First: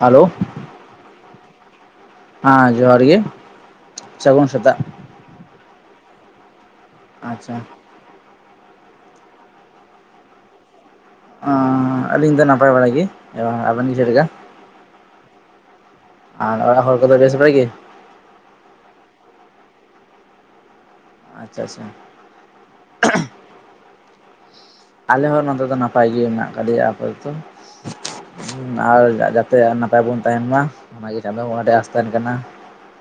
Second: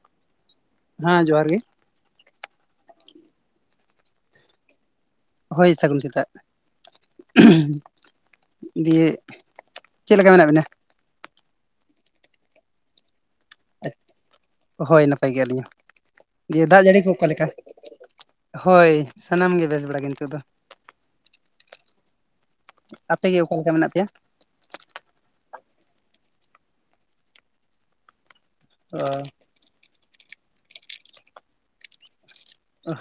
Hello ᱦᱟᱸ ᱡᱚᱦᱟᱨ ᱜᱮ ᱦᱮᱸ ᱡᱚᱦᱟᱨ ᱜᱮ ᱥᱟᱹᱜᱩᱱ ᱥᱮᱛᱟᱜ ᱦᱳᱭ ᱥᱟᱹᱜᱩᱱ ᱥᱮᱛᱟᱜ ᱟᱪᱪᱷᱟ ᱫᱤᱭᱮ ᱪᱮᱫ ᱞᱮᱠᱟ ᱢᱮᱱᱟᱜ ᱵᱤᱱᱟ ᱟᱸᱦ ᱟᱹᱞᱤᱧ ᱫᱚ ᱱᱟᱯᱟᱭ ᱵᱟᱲᱟ ᱜᱮ ᱟᱵᱮᱱ ᱪᱮᱫ ᱞᱮᱠᱟ [inaudible] ᱦᱳᱭ ᱱᱟᱯᱟᱭ ᱜᱮ ᱟᱹᱞᱤᱧ ᱟᱨ ᱦᱚᱸ ᱫᱟᱜ ᱚᱲᱟᱜ ᱦᱚᱲ ᱡᱟᱹᱲᱤ ᱠᱚ ᱠᱚᱫᱚ ᱚᱠᱟ ᱵᱮᱥ ᱞᱮᱠᱟ ᱵᱟᱲᱟ ᱜᱮ ᱦᱚᱭ ᱥᱟᱱᱟᱢ ᱜᱮ ᱵᱮᱥ ᱵᱟᱲᱟ ᱜᱮ ᱱᱤᱛᱚᱜ ᱫᱚ ᱟᱪᱪᱷᱟ ᱟᱪᱪᱷᱟ ᱟᱯᱮ ᱜᱮ ᱚᱠᱟ ᱞᱮᱠᱟ ᱢᱮᱱᱟᱜ ᱯᱮᱭᱟ ᱟᱞᱮ ᱦᱚᱸ ᱱᱚᱛᱮ ᱫᱚ ᱱᱟᱯᱟᱭ ᱜᱮ ᱢᱮᱱᱟᱜ ᱟᱠᱟᱞᱮᱭᱟ ᱟᱯᱮ ᱫᱚ [unintelligible] ᱟᱨ ᱚ ᱱᱟᱯᱟᱭ ᱵᱚᱱ ᱛᱟᱸᱦᱮᱱ ᱢᱟ ᱚᱱᱟᱜᱮ ᱪᱟᱸᱫᱚ ᱵᱚᱸᱜᱟ ᱴᱷᱮᱱ ᱟᱸᱥ ᱛᱟᱦᱮᱱ ᱠᱟᱱᱟ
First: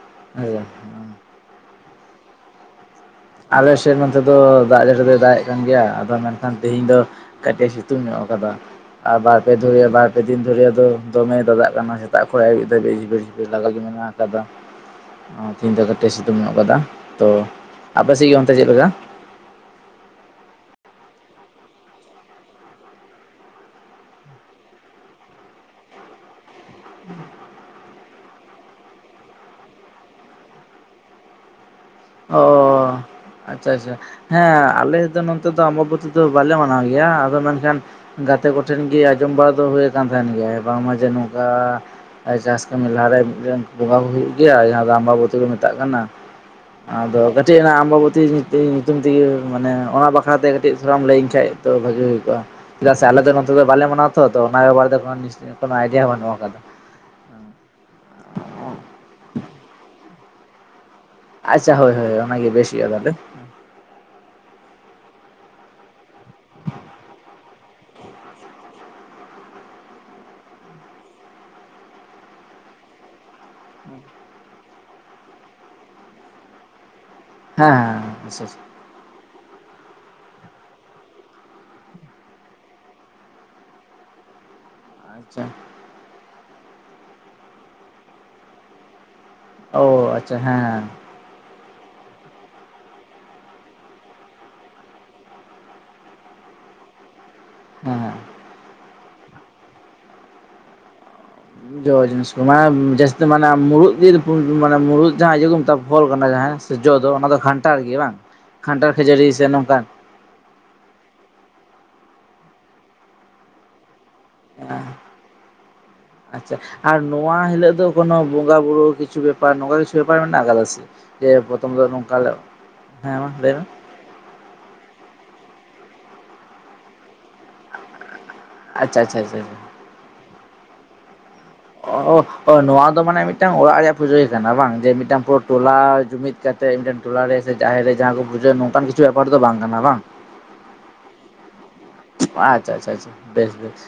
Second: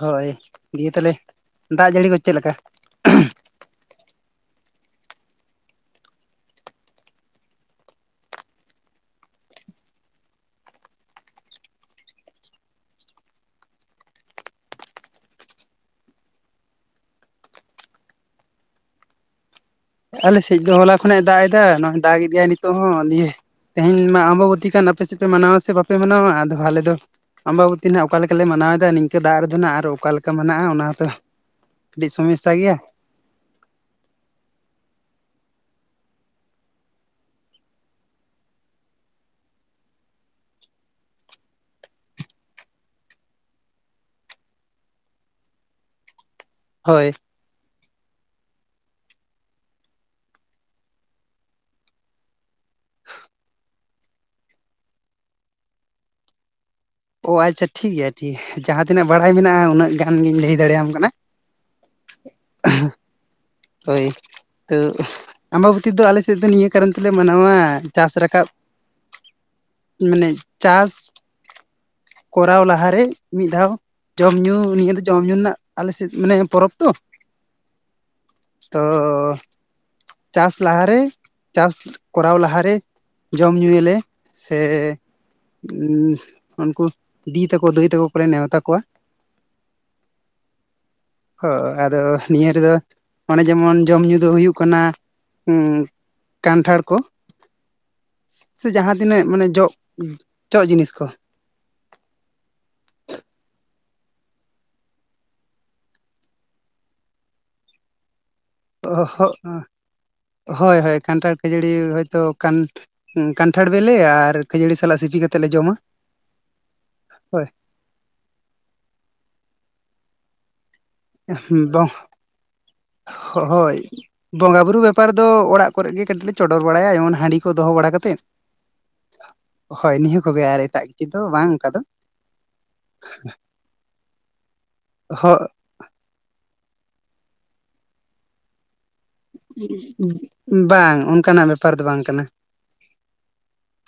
ᱦᱳᱭ ᱦᱮᱸᱥᱮ ᱫᱤᱭᱮ ᱛᱟᱦᱚᱞᱮ ᱫᱟᱜ ᱡᱟᱹᱲᱤ ᱠᱚ ᱪᱮᱫ ᱞᱮᱠᱟ ᱟᱞᱮ ᱥᱮᱫ ᱱᱚᱛᱮ ᱫᱚ ᱫᱟᱜ ᱡᱟᱹᱲᱤ ᱫᱚᱭ ᱫᱟᱜ ᱮᱜ ᱠᱟᱱ ᱜᱮᱭᱟ ᱟᱫᱚ ᱢᱮᱱᱠᱷᱟᱱ ᱛᱮᱦᱤᱧ ᱫᱚ ᱠᱟᱹᱴᱤᱡ ᱥᱤᱛᱩᱝ ᱧᱚᱜ ᱟᱠᱟᱫᱟ ᱟᱨ ᱵᱟᱨ ᱯᱮ ᱫᱷᱚᱨ ᱵᱟᱨ ᱯᱮ ᱫᱤᱱ ᱫᱷᱚᱨᱭᱟᱹ ᱫᱚ ᱫᱚᱢᱮᱭ ᱫᱟᱜ ᱫᱟᱜ ᱠᱟᱱᱟ ᱥᱮᱛᱟᱜ ᱠᱷᱚᱱ ᱟᱹᱭᱩᱵ ᱫᱷᱟᱹᱵᱤᱡ [unintelligible] ᱟᱹᱰᱤ ᱞᱟᱸᱜᱟᱜ ᱜᱮ ᱢᱮᱱᱟᱜ ᱟᱠᱟᱫᱟ ᱛᱤᱦᱤᱧ ᱫᱚ ᱠᱟᱹᱴᱤᱡ ᱥᱤᱛᱩᱝ ᱧᱚᱜ ᱟᱠᱟᱫᱟ ᱛᱚ ᱟᱯᱮᱥᱤ ᱜᱮ ᱚᱱᱛᱮ ᱪᱮᱫ ᱞᱮᱠᱟ ᱟᱞᱮ ᱥᱮᱡ ᱫᱚ ᱦᱚᱞᱟ ᱠᱷᱚᱱᱟᱜᱮ ᱫᱟᱜ ᱮᱫᱟ ᱱᱚᱜᱼᱚᱭ ᱫᱟᱜᱮᱫ ᱜᱮᱭᱟᱭ ᱱᱤᱛᱚᱜ ᱦᱚᱸ ᱫᱤᱭᱮ ᱛᱮᱦᱮᱧ ᱢᱟ ᱟᱢᱵᱚᱵᱚᱛᱤ ᱠᱟᱱ ᱟᱯᱮ ᱥᱮᱫ ᱯᱮ ᱢᱟᱱᱟᱣᱟ ᱥᱮ ᱵᱟᱯᱮ ᱢᱟᱱᱟᱣᱟ ᱟᱫᱚ ᱟᱞᱮ ᱫᱚ ᱟᱢᱵᱟᱵᱚᱛᱤ ᱱᱟᱜ ᱚᱠᱟ ᱞᱮᱠᱟᱞᱮ ᱢᱟᱱᱟᱣᱮᱫᱟ ᱱᱤᱝᱠᱟᱹ ᱫᱟᱜ ᱨᱮᱫᱚ ᱱᱟᱜ ᱟᱨ ᱚᱠᱟ ᱞᱮᱠᱟ ᱢᱮᱱᱟᱜᱼᱟ ᱚᱱᱟᱛᱚ ᱟᱹᱰᱤ ᱚ ᱥᱚᱢᱮᱥᱥᱟ ᱜᱮᱭᱟ ᱟᱪᱪᱷᱟ ᱟᱪᱪᱷᱟ ᱦᱮᱸ ᱟᱞᱮ ᱫᱚ ᱱᱚᱛᱮ ᱫᱚ ᱟᱢᱵᱟᱵᱚᱛᱤ ᱫᱚ ᱵᱟᱞᱮ ᱢᱟᱱᱟᱣ ᱜᱮᱭᱟ ᱟᱫᱚ ᱢᱮᱱᱠᱷᱟᱱ ᱜᱟᱛᱮ ᱠᱚᱴᱷᱮᱱ ᱜᱮ ᱟᱸᱡᱚᱢ ᱵᱟᱲᱟ ᱫᱚ ᱦᱩᱭ ᱟᱠᱟᱱ ᱛᱟᱦᱮᱱ ᱜᱮᱭᱟ ᱵᱟᱝᱢᱟ ᱡᱮ ᱱᱚᱝᱠᱟ ᱪᱟᱥ ᱠᱟᱹᱢᱤ ᱞᱟᱦᱟᱨᱮ ᱢᱤᱫᱴᱟᱝ ᱵᱚᱸᱜᱟ ᱠᱚ ᱦᱩᱭᱩᱜ ᱜᱮᱭᱟ ᱡᱟᱦᱟᱸ ᱫᱚ ᱟᱢᱵᱟᱵᱚᱛᱤ ᱠᱚ ᱢᱮᱛᱟᱜ ᱠᱟᱱᱟ ᱦᱳᱭ ᱟᱫᱚ ᱢᱤᱫ ᱴᱟᱹᱡ ᱚᱱᱟ ᱟᱢᱵᱟᱵᱚᱛᱤ ᱧᱩᱛᱩᱢ ᱛᱮᱜᱮ ᱢᱟᱱᱮ ᱚᱱᱟ ᱵᱟᱠᱷᱨᱟᱛᱮ ᱠᱟᱹᱴᱤᱡ ᱫᱷᱟᱨᱟᱢ ᱞᱟᱹᱭᱟᱹᱧ ᱠᱷᱟᱡ ᱵᱷᱟᱹᱜᱤ ᱦᱩᱭ ᱠᱚᱜᱼᱟ ᱪᱮᱫᱟᱜ ᱥᱮ ᱟᱞᱮ ᱫᱚ ᱱᱚᱛᱮ ᱫᱚ ᱵᱟᱞᱮ ᱢᱟᱱᱟᱣᱟ ᱛᱚ ᱛᱚ ᱚᱱᱟ ᱵᱟᱨᱮᱛᱮ ᱫᱚ ᱟᱭᱰᱤᱭᱟ ᱠᱟᱱᱩᱜ ᱟᱠᱟᱫᱟ ᱚ ᱟᱪᱪᱷᱟ ᱴᱷᱤᱠ ᱜᱮᱭᱟ ᱴᱷᱤᱠ ᱜᱮᱭᱟ ᱡᱟᱦᱟᱸ ᱛᱤᱱᱟᱹᱜ ᱵᱟᱲᱟᱭ ᱢᱮᱱᱟᱜᱼᱟ ᱩᱱᱟᱹᱜ ᱜᱟᱱ ᱜᱤᱧ ᱞᱟᱹᱭ ᱫᱟᱲᱮᱭᱟᱢ ᱠᱟᱱᱟ ᱟᱪᱪᱷᱟ ᱦᱳᱭ ᱦᱳᱭ ᱚᱱᱟᱜᱮ ᱵᱮᱥ ᱦᱩᱭᱩᱜᱼᱟ ᱛᱟᱦᱚᱞᱮ ᱦᱳᱭ ᱛᱚ [inaudible] ᱟᱢᱵᱟᱵᱚᱛᱤ ᱫᱚ ᱟᱞᱮᱥᱮᱫ ᱫᱚ ᱱᱤᱭᱟᱹ ᱠᱟᱨᱚᱱ ᱛᱮᱞᱮ ᱢᱟᱱᱟᱣᱟ ᱪᱟᱥ ᱨᱟᱠᱟᱵ ᱢᱟᱱᱮ ᱪᱟᱥ ᱠᱚᱨᱟᱣ ᱞᱟᱦᱟᱨᱮ ᱢᱤᱫ ᱫᱷᱟᱣ [inaudible] ᱡᱚᱢ ᱧᱩ ᱱᱤᱭᱟᱹ ᱫᱚ ᱡᱚᱢ ᱧᱩ ᱨᱮᱱᱟᱜ ᱟᱞᱮᱥᱮᱫ ᱢᱟᱱᱮ ᱯᱚᱨᱚᱵᱽ ᱛᱚ ᱦᱮᱸ ᱦᱮᱸ ᱛᱚ ᱪᱟᱥ ᱞᱟᱦᱟᱨᱮ ᱪᱟᱥ ᱠᱚᱨᱟᱣ ᱞᱟᱦᱟᱨᱮ ᱡᱚᱢ ᱧᱩᱭᱟᱞᱮ ᱥᱮ ᱟᱪᱪᱷᱟ ᱩᱱᱠᱩ ᱫᱤ ᱛᱟᱠᱚ ᱫᱟᱹᱭ ᱛᱟᱠᱚ ᱠᱚᱞᱮ ᱱᱮᱣᱛᱟ ᱠᱚᱣᱟ ᱚ ᱟᱪᱪᱷᱟ ᱦᱮᱸ ᱦᱚᱜ ᱟᱫᱚ ᱱᱤᱭᱟᱹ ᱨᱮᱫᱚ ᱚᱱᱮ ᱡᱮᱢᱚᱱ ᱡᱚᱢ ᱧᱩ ᱫᱚ ᱦᱩᱭᱩᱜ ᱠᱟᱱᱟ ᱠᱟᱱᱴᱷᱟᱲ ᱠᱚ ᱦᱮᱸ ᱥᱮ ᱡᱟᱦᱟᱸ ᱛᱤᱱᱟᱹᱜ ᱢᱟᱱᱮ ᱡᱚᱜ ᱡᱚᱜ ᱡᱤᱱᱤᱥ ᱠᱚ ᱡᱚ ᱡᱤᱱᱤᱥ ᱠᱚ ᱢᱟ ᱡᱟᱹᱥᱛᱤ ᱢᱟᱱᱟ ᱢᱩᱨᱩᱫᱽ ᱜᱮ ᱡᱩᱫᱤ ᱵᱳᱱ ᱢᱟᱱᱟ ᱢᱩᱨᱩᱫ ᱡᱟᱦᱟᱸ ᱤᱭᱟᱹ ᱠᱚ ᱢᱮᱛᱟᱜ ᱠᱟᱱᱟ ᱯᱷᱚᱞ ᱠᱟᱱᱟ ᱡᱟᱦᱟᱸ ᱡᱚ ᱫᱚ ᱚᱱᱟ ᱫᱚ ᱠᱷᱟᱱᱴᱟᱲ ᱜᱮ ᱵᱟᱝ ᱠᱷᱟᱱᱴᱟᱲ ᱚ ᱠᱷᱟᱹᱡᱟᱹᱲᱤ ᱥᱮ ᱦᱚᱸ ᱱᱚᱝᱠᱟᱱ ᱦᱳᱭ ᱦᱳᱭ ᱠᱟᱱᱴᱷᱟᱲ ᱠᱷᱟᱹᱡᱟᱹᱲᱤ ᱦᱚᱭᱛᱳ ᱠᱟᱱ ᱠᱟᱱᱴᱷᱟᱲ ᱵᱤᱞᱮ ᱟᱨ ᱠᱷᱟᱹᱡᱟᱹᱲᱤ ᱥᱟᱞᱟᱜ ᱥᱤᱯᱤ ᱠᱟᱛᱮᱫ ᱞᱮ ᱡᱚᱢᱟ ᱟᱪᱪᱷᱟ ᱟᱨ ᱱᱚᱣᱟ ᱦᱳᱭ ᱦᱤᱞᱳᱜ ᱫᱚ ᱠᱚᱱᱚ ᱵᱚᱸᱜᱟ ᱵᱩᱨᱩ ᱠᱤᱪᱷᱩ ᱵᱮᱯᱟᱨ ᱱᱚᱝᱠᱟ ᱠᱤᱪᱷᱩ ᱵᱮᱯᱟᱨ ᱢᱮᱱᱟᱜ ᱟᱠᱟᱫᱟ ᱥᱮ ᱡᱮ ᱯᱨᱚᱛᱷᱚᱢ ᱫᱚ ᱵᱟᱝ ᱱᱚᱝᱠᱟ ᱞᱮ ᱦᱮᱸ ᱢᱟ ᱞᱟᱹᱭ ᱵᱤᱱ ᱦᱳᱭ ᱵᱚᱸᱜᱟ ᱵᱩᱨᱩ ᱵᱮᱯᱟᱨ ᱫᱚ ᱚᱲᱟᱜ ᱠᱚᱨᱮ ᱜᱮ ᱠᱟᱹᱴᱤᱡ ᱞᱮ ᱪᱚᱰᱚᱨ ᱵᱟᱲᱟᱭᱟ ᱡᱮᱢᱚᱱ ᱦᱟᱺᱰᱤ ᱠᱚ ᱫᱚᱦᱚ ᱵᱟᱲᱟ ᱠᱟᱛᱮ ᱾ ᱟᱪᱪᱷᱟ ᱟᱪᱷᱟ ᱟᱪᱷᱟ ᱦᱳᱭ ᱱᱤᱭᱟᱹ ᱠᱚᱜᱮ ᱟᱨ ᱮᱴᱟᱜ ᱠᱤᱪᱷᱩ ᱫᱚ ᱵᱟᱝ ᱚᱱᱠᱟ ᱫᱚ ᱱᱚᱣᱟ ᱫᱚ ᱢᱟᱱᱮ ᱢᱤᱫᱴᱟᱝ ᱚᱲᱟᱜ ᱨᱮᱭᱟᱜ ᱯᱩᱡᱟᱹ ᱠᱟᱱᱟ ᱵᱟᱝ ᱡᱮ ᱢᱤᱫᱴᱟᱝ ᱦᱚ ᱴᱚᱞᱟ ᱡᱩᱢᱤᱫ ᱠᱟᱛᱮ ᱢᱤᱫᱴᱮᱱ ᱴᱚᱞᱟᱨᱮ ᱥᱮ ᱡᱟᱦᱮᱨ ᱨᱮ ᱡᱟᱦᱟᱸ ᱠᱚ ᱵᱩᱡᱷᱟᱹᱜᱼᱟ ᱱᱚᱝᱠᱟᱱ ᱠᱤᱪᱷᱩ ᱵᱮᱯᱟᱨ ᱫᱚ ᱵᱟᱝ ᱠᱟᱱᱟ ᱵᱟᱝ ᱵᱟᱝ ᱚᱱᱠᱟᱱᱟᱜ ᱵᱮᱯᱟᱨ ᱫᱚ ᱵᱟᱝ ᱠᱟᱱᱟ ᱟᱪᱪᱷᱟ ᱟᱪᱪᱷᱟ ᱟᱪᱪᱷᱟ ᱵᱮᱥ ᱵᱮᱥ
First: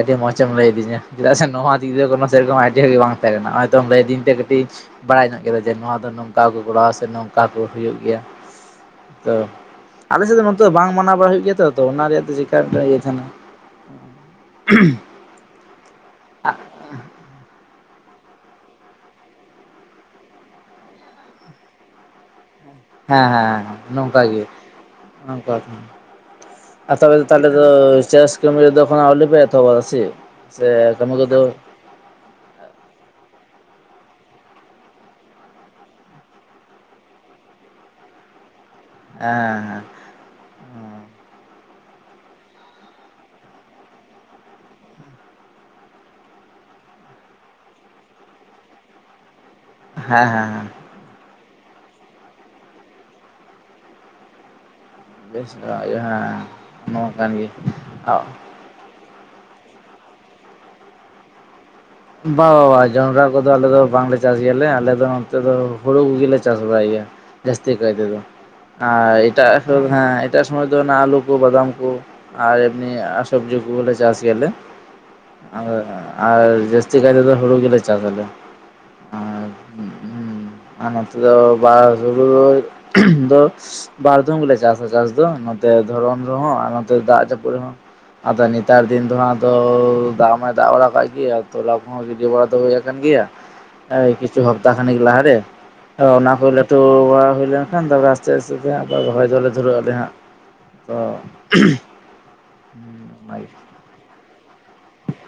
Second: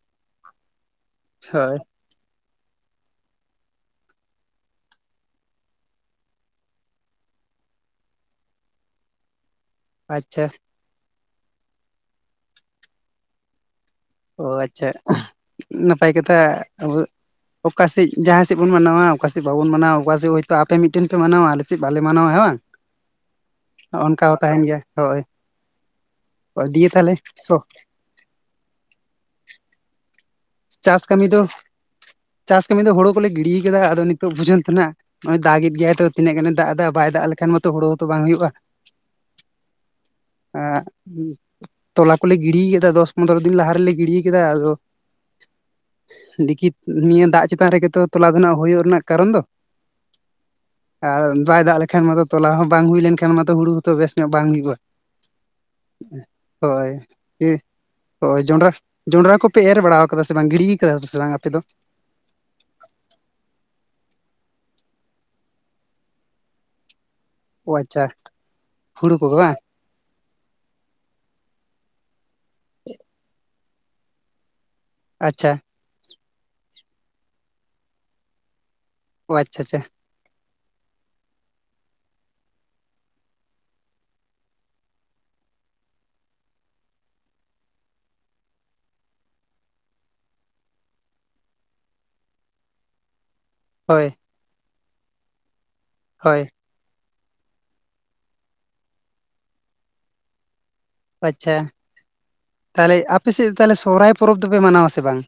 ᱟᱹᱰᱤ ᱢᱚᱸᱚᱡᱮᱢ ᱞᱟᱹᱭᱟᱫᱤᱧᱟ ᱪᱮᱫᱟᱜ ᱥᱮ ᱱᱚᱣᱟ ᱦᱳᱭ ᱫᱤᱜᱫᱤᱭᱮ ᱠᱚᱱᱳ ᱥᱮᱨᱚᱠᱚᱢ ᱟᱭᱰᱤᱭᱟ ᱜᱮ ᱵᱟᱝ ᱛᱟᱦᱮᱸ ᱠᱟᱱᱟ ᱱᱚᱜᱼᱚᱭ ᱛᱚ ᱞᱟᱹᱭ ᱫᱤᱧ ᱛᱮ ᱠᱟᱹᱴᱤᱡ ᱵᱟᱲᱟᱭ ᱧᱚᱜ ᱠᱮᱫᱟ ᱡᱮ ᱱᱚᱣᱟ ᱫᱚ ᱱᱚᱝᱠᱟ ᱠᱚ ᱠᱚᱨᱟᱣᱟ ᱥᱮ ᱱᱚᱝᱠᱟ ᱠᱚ ᱦᱩᱭᱩᱜ ᱜᱮᱭᱟ ᱾ ᱛᱚ ᱟᱞᱮ ᱥᱮᱫ ᱫᱚ ᱟᱪᱪᱷᱟ ᱱᱚᱛᱮ ᱵᱟᱝ ᱢᱟᱱᱟᱣ ᱵᱟᱲᱟ ᱦᱩᱭᱩᱜ ᱜᱮᱭᱟ ᱛᱚ ᱛᱚ ᱚᱱᱟ ᱨᱮᱭᱟᱜ ᱫᱚ ᱪᱮᱠᱟ ᱤᱭᱟᱹ ᱛᱟᱦᱮᱱᱟ ᱾ ᱚ ᱟᱪᱪᱷᱟ ᱱᱟᱯᱟᱭ ᱠᱟᱛᱷᱟ ᱟᱵᱚ ᱚᱠᱟ ᱥᱮᱫ ᱡᱟᱦᱟᱸ ᱥᱮᱫ ᱵᱚᱱ ᱢᱟᱱᱟᱣᱟ ᱚᱠᱟ ᱥᱮᱫ ᱵᱟᱵᱚᱱ ᱢᱟᱱᱟᱣᱟ ᱚᱠᱟ ᱥᱮᱫ ᱦᱳᱭᱛᱳ ᱟᱯᱮ ᱢᱤᱫᱴᱮᱱ ᱯᱮ ᱢᱟᱱᱟᱣᱟ ᱟᱞᱮ ᱥᱮᱫ ᱵᱟᱞᱮ ᱢᱟᱱᱟᱣᱟ ᱦᱮ ᱵᱟᱝ ᱦᱮᱸ ᱦᱮᱸ ᱱᱚᱝᱠᱟ ᱚᱱᱠᱟ ᱦᱚᱸ ᱜᱮ ᱛᱟᱦᱮᱱ ᱜᱮᱭᱟ ᱦᱳᱭ ᱱᱚᱠᱟ ᱟᱨ ᱛᱚᱵᱮ ᱛᱟᱦᱚᱞᱮ ᱫᱚ ᱪᱟᱥ ᱠᱟᱢᱤ ᱫᱚ ᱟᱹᱣᱨᱤ ᱯᱮ ᱮᱛᱚᱦᱵᱟ ᱥᱮ ᱪᱮᱫ ᱪᱟᱥ ᱠᱟᱹᱢᱤ ᱫᱚ ᱪᱟᱥ ᱠᱟᱹᱢᱤ ᱫᱚ ᱦᱩᱲᱩ ᱠᱚᱞᱮ ᱜᱤᱰᱤ ᱠᱟᱫᱟ ᱟᱫᱚ ᱱᱤᱛᱚᱜ ᱯᱚᱡᱚᱱᱛᱚ ᱱᱟᱜ ᱱᱚᱜᱼᱚᱭ ᱫᱟᱜ ᱮ ᱜᱮᱭᱟᱭ ᱛᱚ ᱛᱤᱱᱟᱹᱜ ᱜᱟᱱ ᱫᱟᱜ ᱮᱫᱟ ᱵᱟᱭ ᱫᱟᱜ ᱞᱮᱠᱷᱟᱱ ᱢᱟᱛᱚ ᱦᱩᱲᱩ ᱛᱚ ᱵᱟᱝ ᱦᱩᱭᱩᱜᱼᱟ ᱾ ᱦᱮᱸᱮᱸ ᱮ ᱛᱚᱞᱟ ᱠᱚᱞᱮ ᱜᱤᱰᱤᱭ ᱠᱮᱫᱟ ᱫᱚᱥ ᱯᱚᱱᱨᱚ ᱫᱤᱱ ᱞᱟᱦᱟ ᱨᱮᱞᱮ ᱜᱤᱰᱤ ᱠᱮᱫᱟ ᱟᱫᱚ ᱫᱮᱠᱷᱤ ᱱᱤᱭᱟᱹ ᱫᱟᱜ ᱪᱮᱛᱟᱱ ᱨᱮᱜᱮ ᱛᱚ ᱛᱚᱞᱟ ᱫᱚ ᱱᱟᱜ ᱦᱩᱭᱩᱜ ᱨᱮᱱᱟᱜ ᱠᱟᱨᱚᱱ ᱫᱚ ᱦᱮᱸ ᱦᱮᱸ ᱦᱮᱸ ᱟᱨ ᱵᱟᱭ ᱫᱟᱜ ᱞᱮᱠᱷᱟᱱ ᱢᱟᱛᱚ ᱛᱚᱞᱟ ᱦᱚᱸ ᱵᱟᱝ ᱦᱩᱭ ᱞᱮᱱᱠᱷᱟᱱ ᱢᱟᱛᱚ ᱦᱩᱲᱩ ᱦᱚᱸ ᱛᱚ ᱵᱮᱥ ᱧᱚᱜ ᱵᱟᱝ ᱦᱩᱭᱩᱜᱼᱟ ᱾ ᱵᱮᱥ ᱫᱚ ᱱᱚᱣᱟ ᱠᱟᱱ ᱜᱮ ᱡᱚᱸᱰᱨᱟ ᱠᱚᱯᱮ ᱮᱨ ᱵᱟᱲᱟ ᱠᱟᱣᱫᱟ ᱥᱮ ᱵᱟᱝ ᱜᱤᱲᱤ ᱠᱟᱫᱟ ᱥᱮ ᱵᱟᱝ ᱟᱯᱮ ᱫᱚ? ᱵᱟ ᱵᱟ ᱵᱟ ᱡᱚᱸᱰᱨᱟ ᱠᱚᱫᱚ ᱟᱞᱮ ᱫᱚ ᱵᱟᱝᱞᱮ ᱪᱟᱥ ᱜᱮᱭᱟᱞᱮ ᱟᱞᱮ ᱫᱚ ᱱᱚᱛᱮ ᱫᱚ ᱦᱩᱲᱩ ᱠᱚᱜᱮ ᱞᱮ ᱪᱟᱥ ᱵᱟᱲᱟᱭ ᱾ ᱜᱮᱭᱟ ᱡᱟᱹᱥᱛᱤ ᱚ ᱠᱟᱭ ᱛᱮ ᱟᱪᱪᱷᱟ ᱫᱚ ᱦᱩᱲᱩ ᱟᱨ ᱠᱚᱜᱮ ᱮᱴᱟᱜ ᱵᱟᱝ ᱦᱮᱸ ᱮᱴᱟᱜ ᱥᱚᱢᱚᱭ ᱫᱚ ᱟᱞᱩ ᱠᱚ ᱵᱟᱫᱟᱢ ᱠᱚ ᱟᱨ ᱮᱢᱱᱤ ᱥᱚᱵᱡᱤ ᱠᱚ ᱦᱩᱲᱩ ᱠᱚ ᱞᱮ ᱪᱟᱥ ᱜᱮᱭᱟᱞᱮ ᱟᱪᱪᱷᱟ ᱟᱨ ᱡᱟᱥ ᱛᱮ ᱫᱚ ᱦᱩᱲᱩ ᱜᱮᱞᱮ ᱪᱟᱥ ᱟᱞᱮ ᱚ ᱟᱪᱪᱷᱟ ᱟᱪᱪᱷᱟ ᱾ ᱦᱩᱸ ᱟᱨ ᱱᱚᱛᱮ ᱫᱚ ᱵᱟ ᱦᱩᱲᱩ ᱫᱚ ᱵᱟᱨᱫᱚᱢ ᱜᱮᱞᱮ ᱪᱟᱥᱟ ᱪᱟᱥ ᱫᱚ ᱱᱚᱛᱮ ᱫᱷᱚᱨᱚᱱ ᱨᱮᱦᱚᱸ ᱟᱨ ᱱᱚᱛᱮ ᱫᱟᱜ ᱡᱟᱹᱯᱩᱫ ᱨᱮᱦᱚᱸ ᱾ ᱟᱫᱚ ᱱᱮᱛᱟᱨ ᱫᱤᱱ ᱫᱚ ᱦᱟᱸᱜ ᱫᱚ ᱫᱟᱜ ᱵᱟᱭ ᱫᱟᱜ ᱵᱟᱲᱟ ᱠᱟᱫ ᱜᱮ ᱛᱚᱞᱟ ᱠᱚᱦᱚᱸ ᱜᱤᱰᱤ ᱵᱟᱲᱟ ᱫᱚ ᱦᱩᱭᱟ ᱟᱠᱟᱱ ᱜᱮᱭᱟ ᱦᱳᱭ ᱠᱤᱪᱷᱩ ᱦᱟᱯᱛᱟ ᱠᱷᱟᱱᱤᱠ ᱞᱟᱦᱟᱨᱮ᱾ ᱚᱱᱟ ᱦᱳᱭ ᱠᱚ ᱞᱟᱹᱴᱩ ᱵᱟᱲᱟ ᱦᱩᱭ ᱞᱮᱱᱠᱷᱟᱱ ᱛᱟᱨᱯᱚᱨᱮ ᱟᱥᱛᱮ ᱟᱥᱛᱮ ᱛᱮ ᱟᱨ ᱨᱚᱦᱚᱭ ᱫᱚᱞᱮ ᱫᱷᱩᱨᱟᱹᱜ ᱟᱞᱮ ᱦᱟᱸᱜ ᱾ ᱟᱪᱪᱷᱟ ᱛᱟᱦᱚᱞᱮ ᱟᱯᱮ ᱚᱱᱟᱜᱮ ᱥᱮᱫ ᱛᱟᱦᱚᱞᱮ ᱥᱚᱦᱚᱨᱟᱭ ᱯᱚᱨᱚᱵᱽ ᱫᱚᱯᱮ ᱢᱟᱱᱟᱣᱟ ᱥᱮ ᱵᱟᱝ?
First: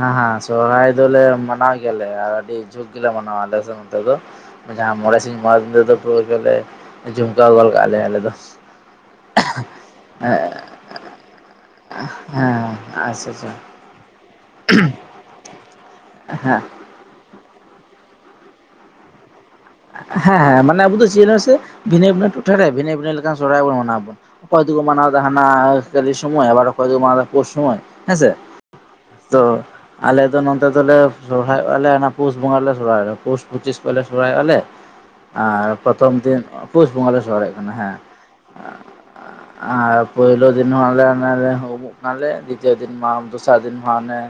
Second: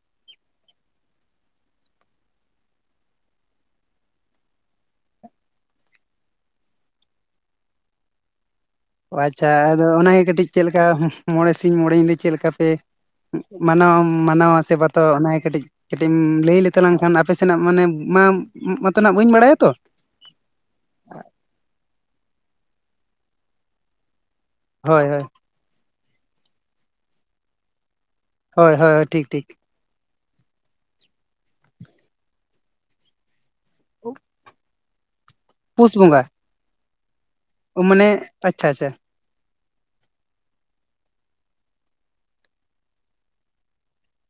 ᱦᱮᱸ ᱦᱮᱸ ᱥᱚᱨᱚᱦᱟᱭ ᱫᱚᱞᱮ ᱢᱟᱱᱟᱣ ᱜᱮᱭᱟᱞᱮ ᱟᱨ ᱟᱹᱰᱤ ᱡᱷᱩᱠ ᱜᱮᱞᱮ ᱢᱟᱱᱟᱣᱟ ᱟᱞᱮ ᱱᱚᱛᱮ ᱫᱚ ᱾ ᱡᱟᱦᱟᱸ ᱢᱚᱬᱮ ᱥᱤᱧ ᱢᱚᱬᱮ ᱧᱤᱫᱟᱹ ᱫᱚ ᱨᱮ ᱫᱚ ᱯᱩᱨᱟ ᱜᱮᱞᱮ ᱡᱷᱩᱢᱠᱟᱟᱹ ᱜᱚᱫ ᱠᱟᱜᱼᱟ ᱞᱮ ᱟᱞᱮ ᱫᱚ ᱾ ᱟᱪᱪᱷᱟ ᱟᱫᱚ ᱚᱱᱟᱜᱮ ᱠᱟᱹᱴᱤᱡ ᱪᱮᱫ ᱞᱮᱠᱟ ᱢᱚᱬᱮ ᱥᱤᱧ ᱢᱚᱬᱮ ᱧᱤᱫᱟᱹ ᱪᱮᱫ ᱞᱮᱠᱟ ᱯᱮ ᱟᱪᱪᱷᱟ ᱢᱟᱱᱟᱣ ᱢᱟᱱᱟᱣᱟ ᱥᱮ ᱵᱟᱛᱟᱣᱟ ᱚᱱᱟ ᱜᱮ ᱠᱟᱹᱴᱤᱡ ᱠᱟᱹᱴᱤᱡ ᱮᱢ ᱟᱪᱪᱷᱟ ᱞᱟᱹᱭ ᱦᱮᱸ ᱞᱮ ᱛᱟᱞᱟᱝᱠᱷᱟᱱ ᱟᱯᱮ ᱥᱮᱱᱟᱜ ᱢᱟᱱᱮ ᱢᱟ ᱢᱚᱛᱚᱱᱟᱜ ᱵᱟᱹᱧ ᱵᱟᱲᱟᱭᱟ ᱛᱚ ᱦᱮᱸ ᱦᱮᱸ ᱢᱟᱱᱮ ᱟᱵᱚ ᱫᱚ ᱪᱮᱫᱟᱥᱮ ᱵᱷᱤᱱᱟᱹᱤᱱᱟᱹ ᱴᱚᱴᱷᱟᱨᱮ ᱵᱷᱤᱱᱟᱹ ᱵᱷᱤᱱᱟᱹ ᱞᱮᱠᱟᱱ ᱥᱚᱨᱚᱦᱟᱭ ᱵᱚᱱ ᱢᱟᱱᱟᱣᱵᱚᱱ ᱾ ᱠᱚᱭ ᱠᱚ ᱦᱳᱭ ᱢᱟᱱᱟᱣᱫᱟ ᱦᱳᱭ ᱦᱟᱱᱟ ᱠᱟᱞᱤ ᱥᱚᱢᱚᱭ ᱟᱵᱟᱨ ᱚᱠᱚᱭ ᱫᱚ ᱢᱟᱱᱟᱣᱫᱟ ᱯᱳᱥ ᱥᱚᱢᱚᱭ ᱾ ᱦᱮᱸ ᱥᱮ ᱦᱳᱭ ᱦᱳᱭ ᱴᱷᱤᱠ ᱛᱚ ᱴᱷᱤᱠ ᱟᱞᱮᱫᱚ ᱱᱚᱛᱮ ᱫᱚᱞᱮ ᱥᱚᱨᱦᱟᱭᱚᱜᱼᱟᱞᱮ ᱯᱩᱥ ᱵᱚᱸᱜᱟ ᱨᱮᱞᱮ ᱥᱚᱨᱦᱟᱭᱚᱜ ᱯᱩᱥ ᱯᱩᱪᱤᱥ ᱠᱚᱞᱮ ᱥᱚᱨᱦᱟᱭᱚᱜᱼᱟᱞᱮ ᱟᱨ ᱯᱩᱥ ᱯᱨᱚᱛᱷᱚᱢ ᱵᱚᱸᱜᱟ ᱫᱤᱱ ᱯᱩᱥ ᱵᱚᱸᱜᱟᱞᱮ ᱥᱚᱦᱚᱨᱟᱭᱚᱜ ᱠᱟᱱᱟ ᱦᱮᱸ ᱢᱟᱱᱮ ᱟᱪᱪᱷᱟ ᱟᱪᱪᱷᱟ ᱟᱨ ᱯᱚᱭᱞᱩ ᱫᱤᱱ ᱦᱚᱸ ᱟᱞᱮ ᱟᱞᱮ ᱵᱤᱪᱟᱨ ᱫᱤᱱ ᱢᱟ ᱫᱚᱥᱟᱨ ᱫᱤᱱ ᱢᱟᱱᱮ